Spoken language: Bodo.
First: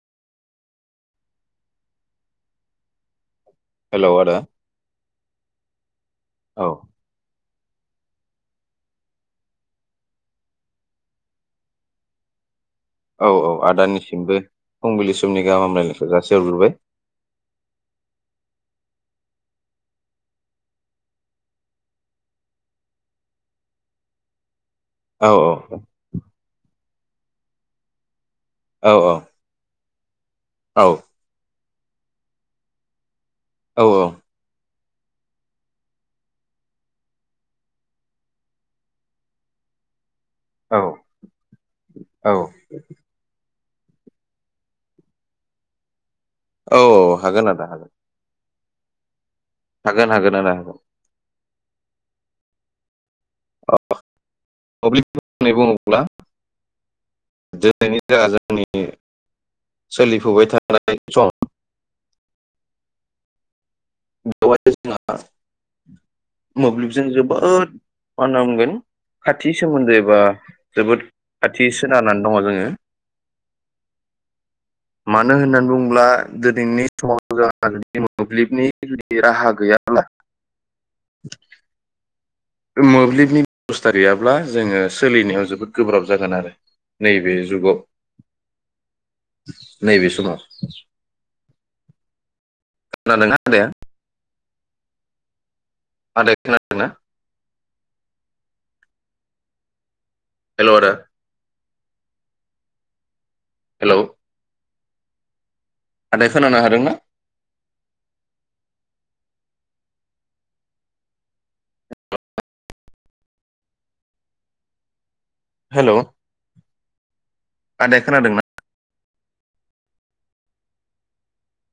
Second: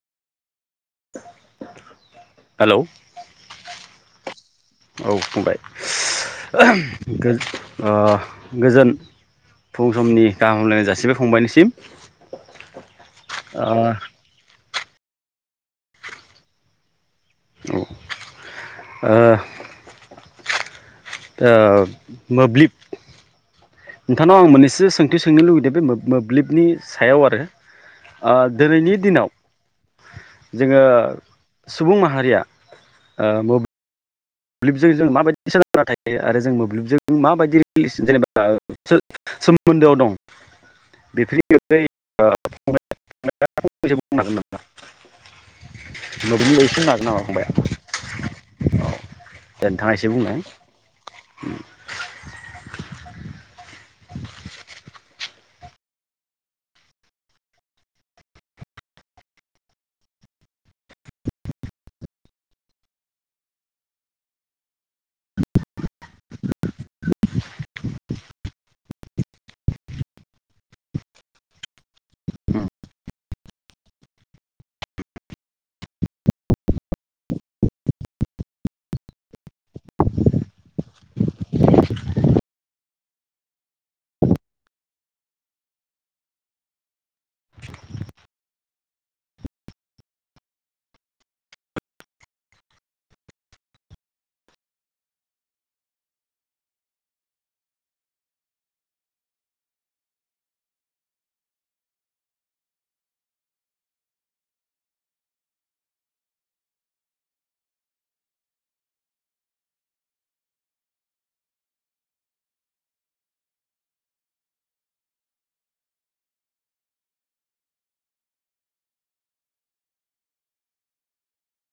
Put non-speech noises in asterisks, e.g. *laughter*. हेलौ हेलौ आदा औ औ फंबाय गोज ओ गोजोन फुं समनि गाहामलायनाय जासिबाय फंबायनिसिम। औ औ ओ आदानिसिमबो। फुंबिलि समनि गाहाम हामलायनायखौ जासि हरग्रोबाय। औ ओ ओ मोब्लिब नोंथानाव आं मोन्नैसो एसे सोंथि औ सोंनो औ लुगैदों बे मो-मोब्लिबनि सायाव आरो। ओ औ दिनैनि दिनाव जोंङो औ सुबुं माहारिया ओ औ मोब्लिबजों जों माबायदि सोलोंना थायो आरो जों मोब्लिबजों माबायदि रि जेनेबा सोमोन्दोआव औ दं औ *unintelligible* *unintelligible* बागै औ बुंनो नामा फंबाया हागोन आदा हागोन। दे नोंथाङा एसे हागोन बुंनाय हागोन आदा हागोन। *unintelligible* मोब्लिब होननानै बुंङोब्ला दिनैनि ज जोंनि सोलिफुबाय थानाय सम *unintelligible* *unintelligible* मोब्लिबजों जोबोद मा होनना बुंगोन खाथि सोमोन्दैबा जोबोद खाथि खोनानानै दङ जोंङो। मानो होननानै बुङोब्ला दिनैनि समाव जोंहानि मोब्लिबनि दिनि राहा गैयाब्ला मोब्लिबनि बेबस्था गैयाब्ला जोंङो सोलिनायाव जोबोद गोब्राब जागोन आरो नैबे जुगाव नैबे समाव। *unintelligible* आदाया खोनादोंना? हेलौ आदा हेलौ। आदाया खोनानो हादोंना? हेल' आदाया खोनादोंना?